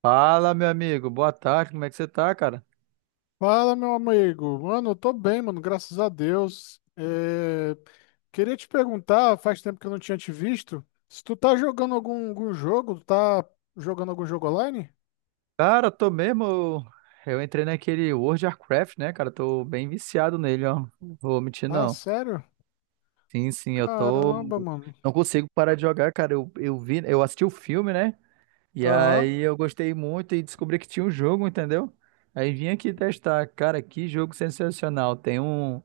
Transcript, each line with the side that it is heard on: right: Fala, meu amigo. Boa tarde. Como é que você tá, cara?
left: Fala, meu amigo. Mano, eu tô bem, mano, graças a Deus. Queria te perguntar, faz tempo que eu não tinha te visto, se tu tá jogando algum jogo, tá jogando algum jogo online?
right: Cara, tô mesmo. Eu entrei naquele World of Warcraft, né, cara? Tô bem viciado nele, ó. Não vou mentir,
left: Ah,
right: não.
left: sério?
right: Sim, sim, eu tô.
left: Caramba, mano.
right: Não consigo parar de jogar, cara. Eu assisti o filme, né? E
left: Aham.
right: aí eu gostei muito e descobri que tinha um jogo, entendeu? Aí vim aqui testar. Cara, que jogo sensacional.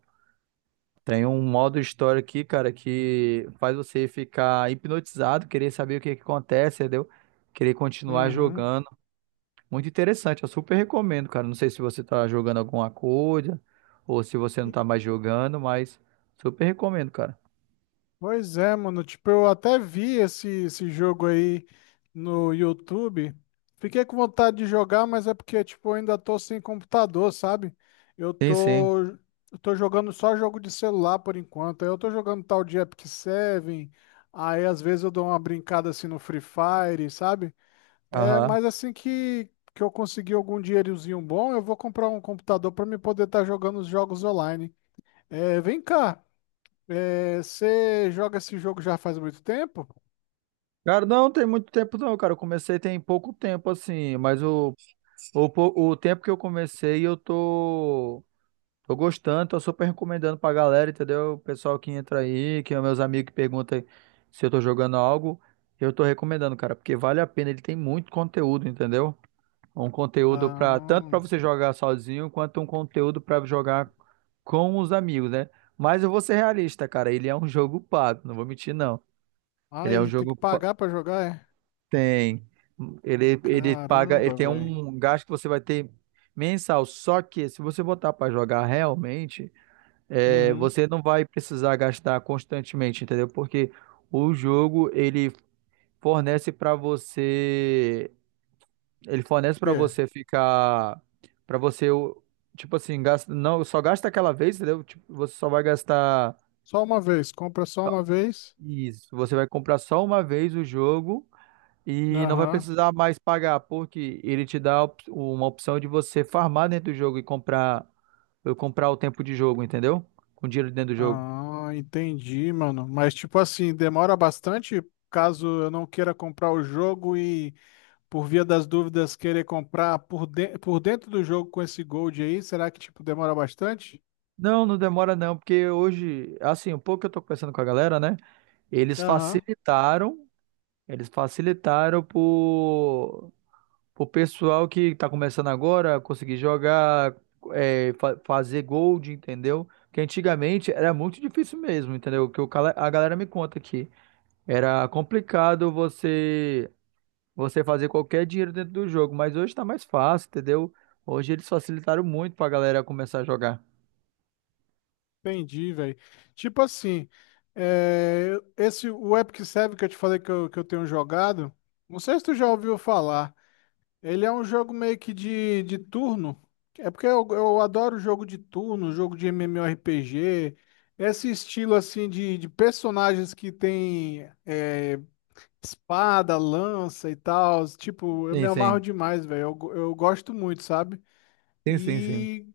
right: Tem um modo história aqui, cara, que faz você ficar hipnotizado, querer saber o que é que acontece, entendeu? Querer continuar
left: Uhum.
right: jogando. Muito interessante, eu super recomendo, cara. Não sei se você tá jogando alguma coisa ou se você não tá mais jogando, mas super recomendo, cara.
left: Pois é, mano. Tipo, eu até vi esse jogo aí no YouTube. Fiquei com vontade de jogar, mas é porque, tipo, eu ainda tô sem computador, sabe? Eu
right: Sim, sim.
left: tô, eu tô jogando só jogo de celular por enquanto. Aí eu tô jogando tal de Epic Seven. Aí, às vezes, eu dou uma brincada assim no Free Fire, sabe? É,
right: Aham.
left: mas assim que eu conseguir algum dinheirozinho bom, eu vou comprar um computador pra me poder estar jogando os jogos online. É, vem cá. É, você joga esse jogo já faz muito tempo?
right: Cara, não tem muito tempo não, cara. Eu comecei tem pouco tempo assim, o tempo que eu comecei tô gostando, tô super recomendando pra galera, entendeu? O pessoal que entra aí, que é meus amigos que perguntam se eu tô jogando algo, eu tô recomendando, cara, porque vale a pena, ele tem muito conteúdo, entendeu? Um conteúdo para tanto para
left: Ah,
right: você jogar sozinho quanto um conteúdo para jogar com os amigos, né? Mas eu vou ser realista, cara. Ele é um jogo pago, não vou mentir, não.
left: ah,
right: Ele é um
left: ele tem que
right: jogo pa-
left: pagar pra jogar, é?
right: tem ele paga, ele
left: Caramba,
right: tem
left: velho.
right: um gasto que você vai ter mensal. Só que se você botar para jogar realmente,
left: Uhum. O
right: você não vai precisar gastar constantemente, entendeu? Porque o jogo ele fornece para você Ele fornece pra
left: quê?
right: você ficar. Pra você, o- tipo assim, gasta, não, só gasta aquela vez, entendeu? Tipo, você só vai gastar
left: Só uma vez, compra só uma vez?
right: isso, você vai comprar só uma vez o jogo e não vai
left: Aham.
right: precisar mais pagar, porque ele te dá uma opção de você farmar dentro do jogo e comprar, eu comprar o tempo de jogo, entendeu? Com dinheiro dentro do jogo.
left: Ah, entendi, mano. Mas tipo assim, demora bastante caso eu não queira comprar o jogo e por via das dúvidas querer comprar por dentro do jogo com esse Gold aí, será que tipo demora bastante?
right: Não, não demora não, porque hoje, assim, um pouco que eu tô conversando com a galera, né? Eles
left: Aham.
right: facilitaram, eles facilitaram por O pessoal que tá começando agora, conseguir jogar, fazer gold, entendeu? Porque antigamente era muito difícil mesmo, entendeu? O Que o cala- A galera me conta aqui. Era complicado você fazer qualquer dinheiro dentro do jogo, mas hoje tá mais fácil, entendeu? Hoje eles facilitaram muito pra galera começar a jogar.
left: Entendi, velho. Tipo assim, é, esse o Epic Seven que eu te falei que eu tenho jogado, não sei se tu já ouviu falar. Ele é um jogo meio que de turno. É porque eu adoro jogo de turno, jogo de MMORPG, esse estilo assim de personagens que tem é, espada, lança e tal. Tipo, eu me
right: Sim,
left: amarro
right: sim.
left: demais, velho. Eu gosto muito, sabe?
right: Sim, sim, sim.
left: E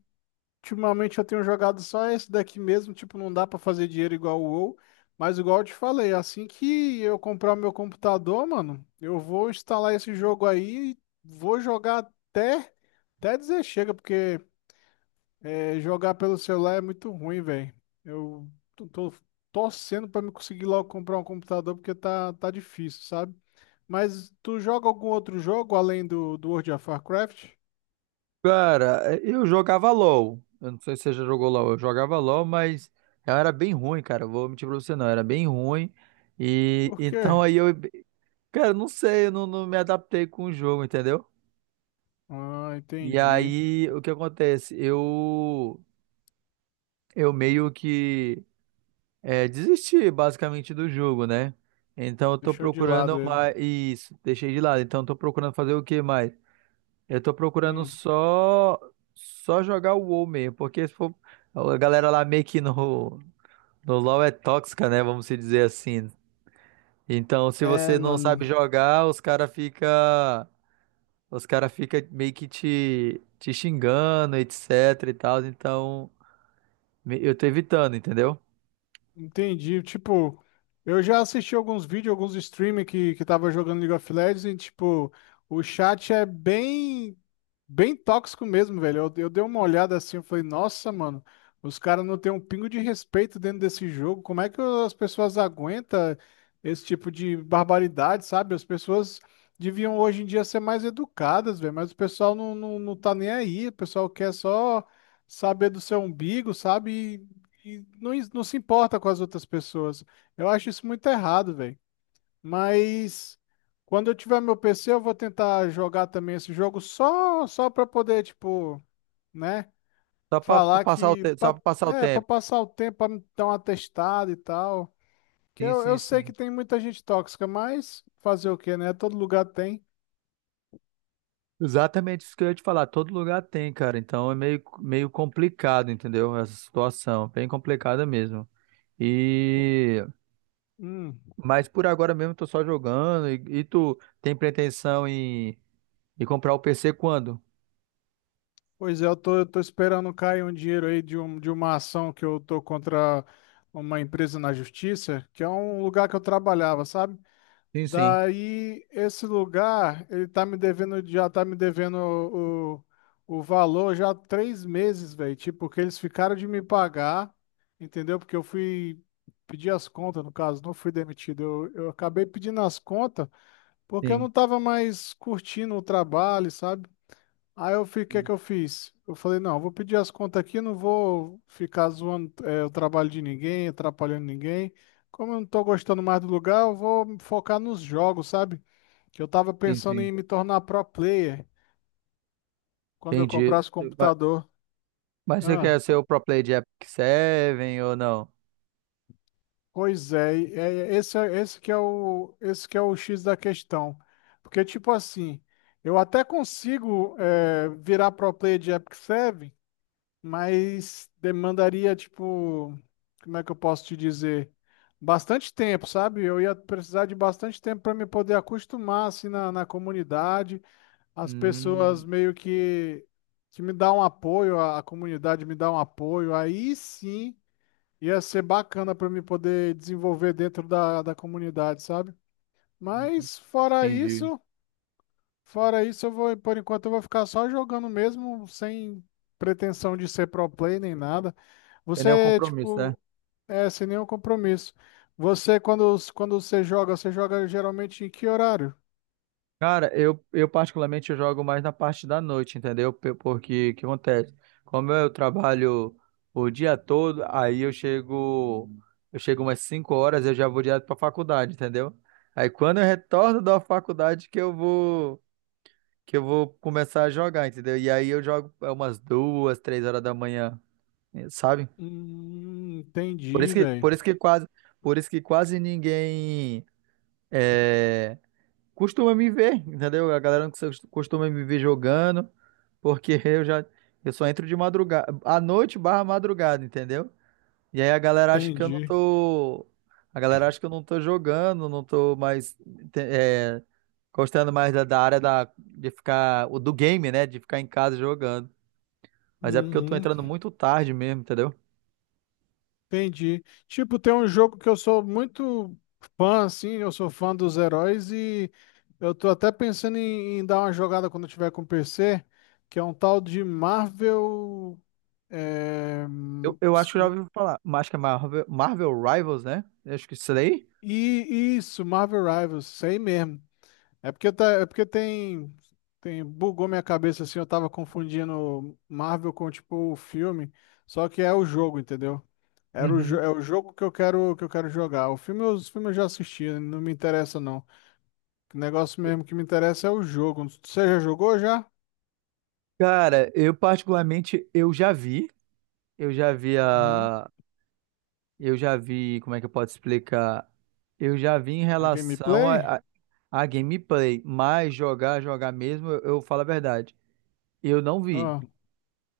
left: ultimamente eu tenho jogado só esse daqui mesmo, tipo, não dá pra fazer dinheiro igual o WoW, mas igual eu te falei, assim que eu comprar meu computador, mano, eu vou instalar esse jogo aí e vou jogar até, até dizer chega, porque é, jogar pelo celular é muito ruim, velho. Eu tô torcendo pra me conseguir logo comprar um computador, porque tá difícil, sabe? Mas tu joga algum outro jogo além do World of Warcraft?
right: Cara, eu jogava LOL. Eu não sei se você já jogou LOL. Eu jogava LOL, mas eu era bem ruim, cara. Vou mentir pra você, não. Eu era bem ruim. E
left: Por
right: então
left: quê?
right: aí eu, cara, não sei, eu não, não me adaptei com o jogo, entendeu?
left: Ah,
right: E
left: entendi.
right: aí o que acontece? Eu meio que é, desisti basicamente do jogo, né? Então eu tô
left: Deixou de
right: procurando
left: lado ele.
right: mais. Isso, deixei de lado. Então eu tô procurando fazer o que mais? Eu tô procurando
left: Hum.
right: só jogar o WoW mesmo, porque se for, a galera lá meio que no LoL é tóxica, né? Vamos se dizer assim. Então, se
left: É,
right: você não sabe
left: mano,
right: jogar, os cara fica meio que te xingando, etc e tal. Então, eu tô evitando, entendeu?
left: entendi. Tipo, eu já assisti alguns vídeos, alguns streamers que tava jogando League of Legends e, tipo, o chat é bem tóxico mesmo, velho. Eu dei uma olhada assim, eu falei, nossa, mano, os caras não têm um pingo de respeito dentro desse jogo. Como é que as pessoas aguentam esse tipo de barbaridade, sabe? As pessoas deviam hoje em dia ser mais educadas, velho, mas o pessoal não tá nem aí. O pessoal quer só saber do seu umbigo, sabe? Não se importa com as outras pessoas. Eu acho isso muito errado, velho. Mas quando eu tiver meu PC, eu vou tentar jogar também esse jogo só para poder, tipo, né,
right: Só para
left: falar
right: passar o
left: que
right: tempo, só
left: pa-
right: para passar o
left: é para
right: tempo.
left: passar o tempo, para me dar uma testada e tal. Que
right: Sim, sim,
left: eu sei que
right: sim.
left: tem muita gente tóxica, mas fazer o quê, né? Todo lugar tem.
right: Exatamente isso que eu ia te falar. Todo lugar tem, cara. Então é meio, meio complicado, entendeu? Essa situação, bem complicada mesmo. E
left: Hum,
right: mas por agora mesmo eu tô só jogando. Tu tem pretensão em comprar o PC quando?
left: pois é, eu tô esperando cair um dinheiro aí de uma ação que eu tô contra uma empresa na justiça, que é um lugar que eu trabalhava, sabe?
right: Sim, sim.
left: Daí, esse lugar, ele tá me devendo, já tá me devendo o valor já há três meses, velho. Tipo, porque eles ficaram de me pagar, entendeu? Porque eu fui pedir as contas, no caso, não fui demitido. Eu acabei pedindo as contas porque eu
right: Sim,
left: não tava mais curtindo o trabalho, sabe? Aí eu fiquei, o que é que eu fiz? Eu falei, não, eu vou pedir as contas aqui, não vou ficar zoando é, o trabalho de ninguém, atrapalhando ninguém. Como eu não tô gostando mais do lugar, eu vou me focar nos jogos, sabe? Que eu tava
right: sim,
left: pensando
right: sim.
left: em me tornar pro player quando eu
right: Entendi.
left: comprasse o
right: Mas,
left: computador.
right: mas você
left: Ah,
right: quer ser o pro player de Epic 7 ou não?
left: pois é, esse que é esse que é o X da questão. Porque, tipo assim, eu até consigo é, virar pro player de Epic Seven, mas demandaria, tipo, como é que eu posso te dizer? Bastante tempo, sabe? Eu ia precisar de bastante tempo para me poder acostumar assim na comunidade, as pessoas
right: Hum,
left: meio que me dão um apoio, a comunidade me dá um apoio, aí sim ia ser bacana para me poder desenvolver dentro da comunidade, sabe? Mas
right: entendi.
left: fora isso, eu vou, por enquanto eu vou ficar só jogando mesmo, sem pretensão de ser pro play nem nada.
right: Tem nenhum
left: Você,
right: compromisso, né?
left: tipo, é sem nenhum compromisso. Você, quando você joga geralmente em que horário?
right: Cara, eu particularmente eu jogo mais na parte da noite, entendeu? Porque o que acontece? Como eu trabalho o dia todo, eu chego umas 5 horas, eu já vou direto pra faculdade, entendeu? Aí quando eu retorno da faculdade que eu vou começar a jogar, entendeu? E aí eu jogo umas 2, 3 horas da manhã, sabe? Por isso
left: Entendi,
right: que,
left: velho.
right: por isso que quase, por isso que quase ninguém eh, costuma me ver, entendeu? A galera não cos- costuma me ver jogando, porque eu só entro de madrugada, à noite barra madrugada, entendeu? E aí a galera acha que eu não
left: Entendi.
right: tô, a galera acha que eu não tô jogando, não tô mais te- é, gostando mais da, da área da de ficar o do game, né, de ficar em casa jogando. Mas é porque eu tô
left: Uhum,
right: entrando muito tarde mesmo, entendeu?
left: entendi. Tipo, tem um jogo que eu sou muito fã, assim, eu sou fã dos heróis e eu tô até pensando em dar uma jogada quando eu tiver com o PC, que é um tal de Marvel. É,
right: Eu acho que eu já ouvi falar, mas acho que é Marvel Rivals, né? Eu acho que é isso daí.
left: e isso, Marvel Rivals, sei mesmo. É porque, tá, é porque tem. Bugou minha cabeça assim, eu tava confundindo Marvel com tipo o filme, só que é o jogo, entendeu? Era
right: Uhum.
left: é o jogo que eu quero jogar. O filme, os filmes eu já assisti, não me interessa não. O negócio mesmo que me interessa é o jogo. Você já jogou já?
right: Cara, eu já vi, eu já vi
left: Uhum.
right: a, eu já vi, como é que eu posso explicar? Eu já vi em
left: A
right: relação
left: gameplay?
right: a gameplay, mas jogar, jogar mesmo, eu falo a verdade, eu não vi,
left: Ah,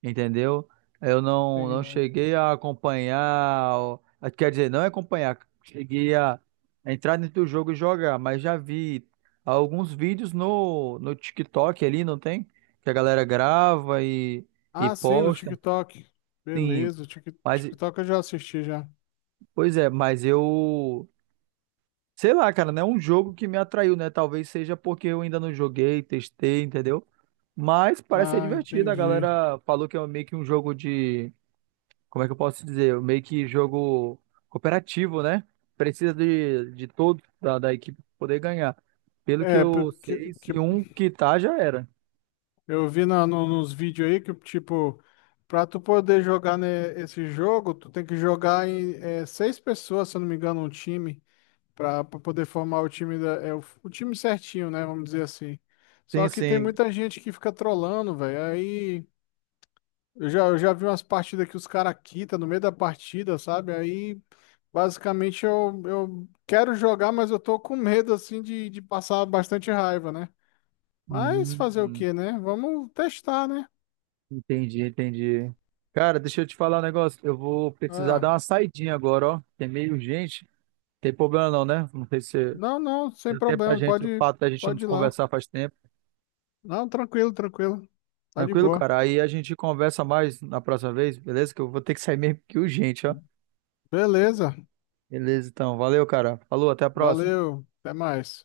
right: entendeu? Eu não, não
left: entendi.
right: cheguei a acompanhar, ó, quer dizer, não é acompanhar, cheguei a entrar dentro do jogo e jogar, mas já vi alguns vídeos no TikTok ali, não tem? Que a galera grava e
left: Ah, sim, no
right: posta.
left: TikTok.
right: Sim.
left: Beleza, o
right: Mas,
left: TikTok eu já assisti já.
right: pois é, mas eu. Sei lá, cara, não é um jogo que me atraiu, né? Talvez seja porque eu ainda não joguei, testei, entendeu? Mas parece ser
left: Ah,
right: divertido. A
left: entendi.
right: galera falou que é meio que um jogo de. Como é que eu posso dizer? Meio que jogo cooperativo, né? Precisa de todos da equipe pra poder ganhar. Pelo que
left: É,
right: eu
left: porque
right: sei, se um quitar, já era.
left: eu vi nos vídeos aí que, tipo, pra tu poder jogar né, esse jogo, tu tem que jogar em é, seis pessoas, se eu não me engano, um time, pra poder formar o time o time certinho, né? Vamos dizer assim. Só
right: Sim,
left: que tem
right: sim.
left: muita gente que fica trolando, velho. Aí eu já vi umas partidas que os caras quitam no meio da partida, sabe? Aí basicamente eu quero jogar, mas eu tô com medo, assim, de passar bastante raiva, né? Mas
right: Hum.
left: fazer o
right: Hum.
left: quê, né? Vamos testar, né?
right: Entendi, entendi. Cara, deixa eu te falar um negócio. Eu vou precisar
left: Ah.
right: dar uma saidinha agora, ó. Tem meio gente. Tem problema não, né? Não sei se
left: Não, não, sem
right: deu tempo pra
left: problema.
right: gente, o
left: Pode,
right: fato da gente não
left: pode
right: se
left: ir lá.
right: conversar faz tempo.
left: Não, tranquilo, tranquilo. Tá de
right: Tranquilo,
left: boa.
right: cara? Aí a gente conversa mais na próxima vez, beleza? Que eu vou ter que sair meio que urgente, ó.
left: Beleza.
right: Beleza, então. Valeu, cara. Falou, até a próxima.
left: Valeu. Até mais.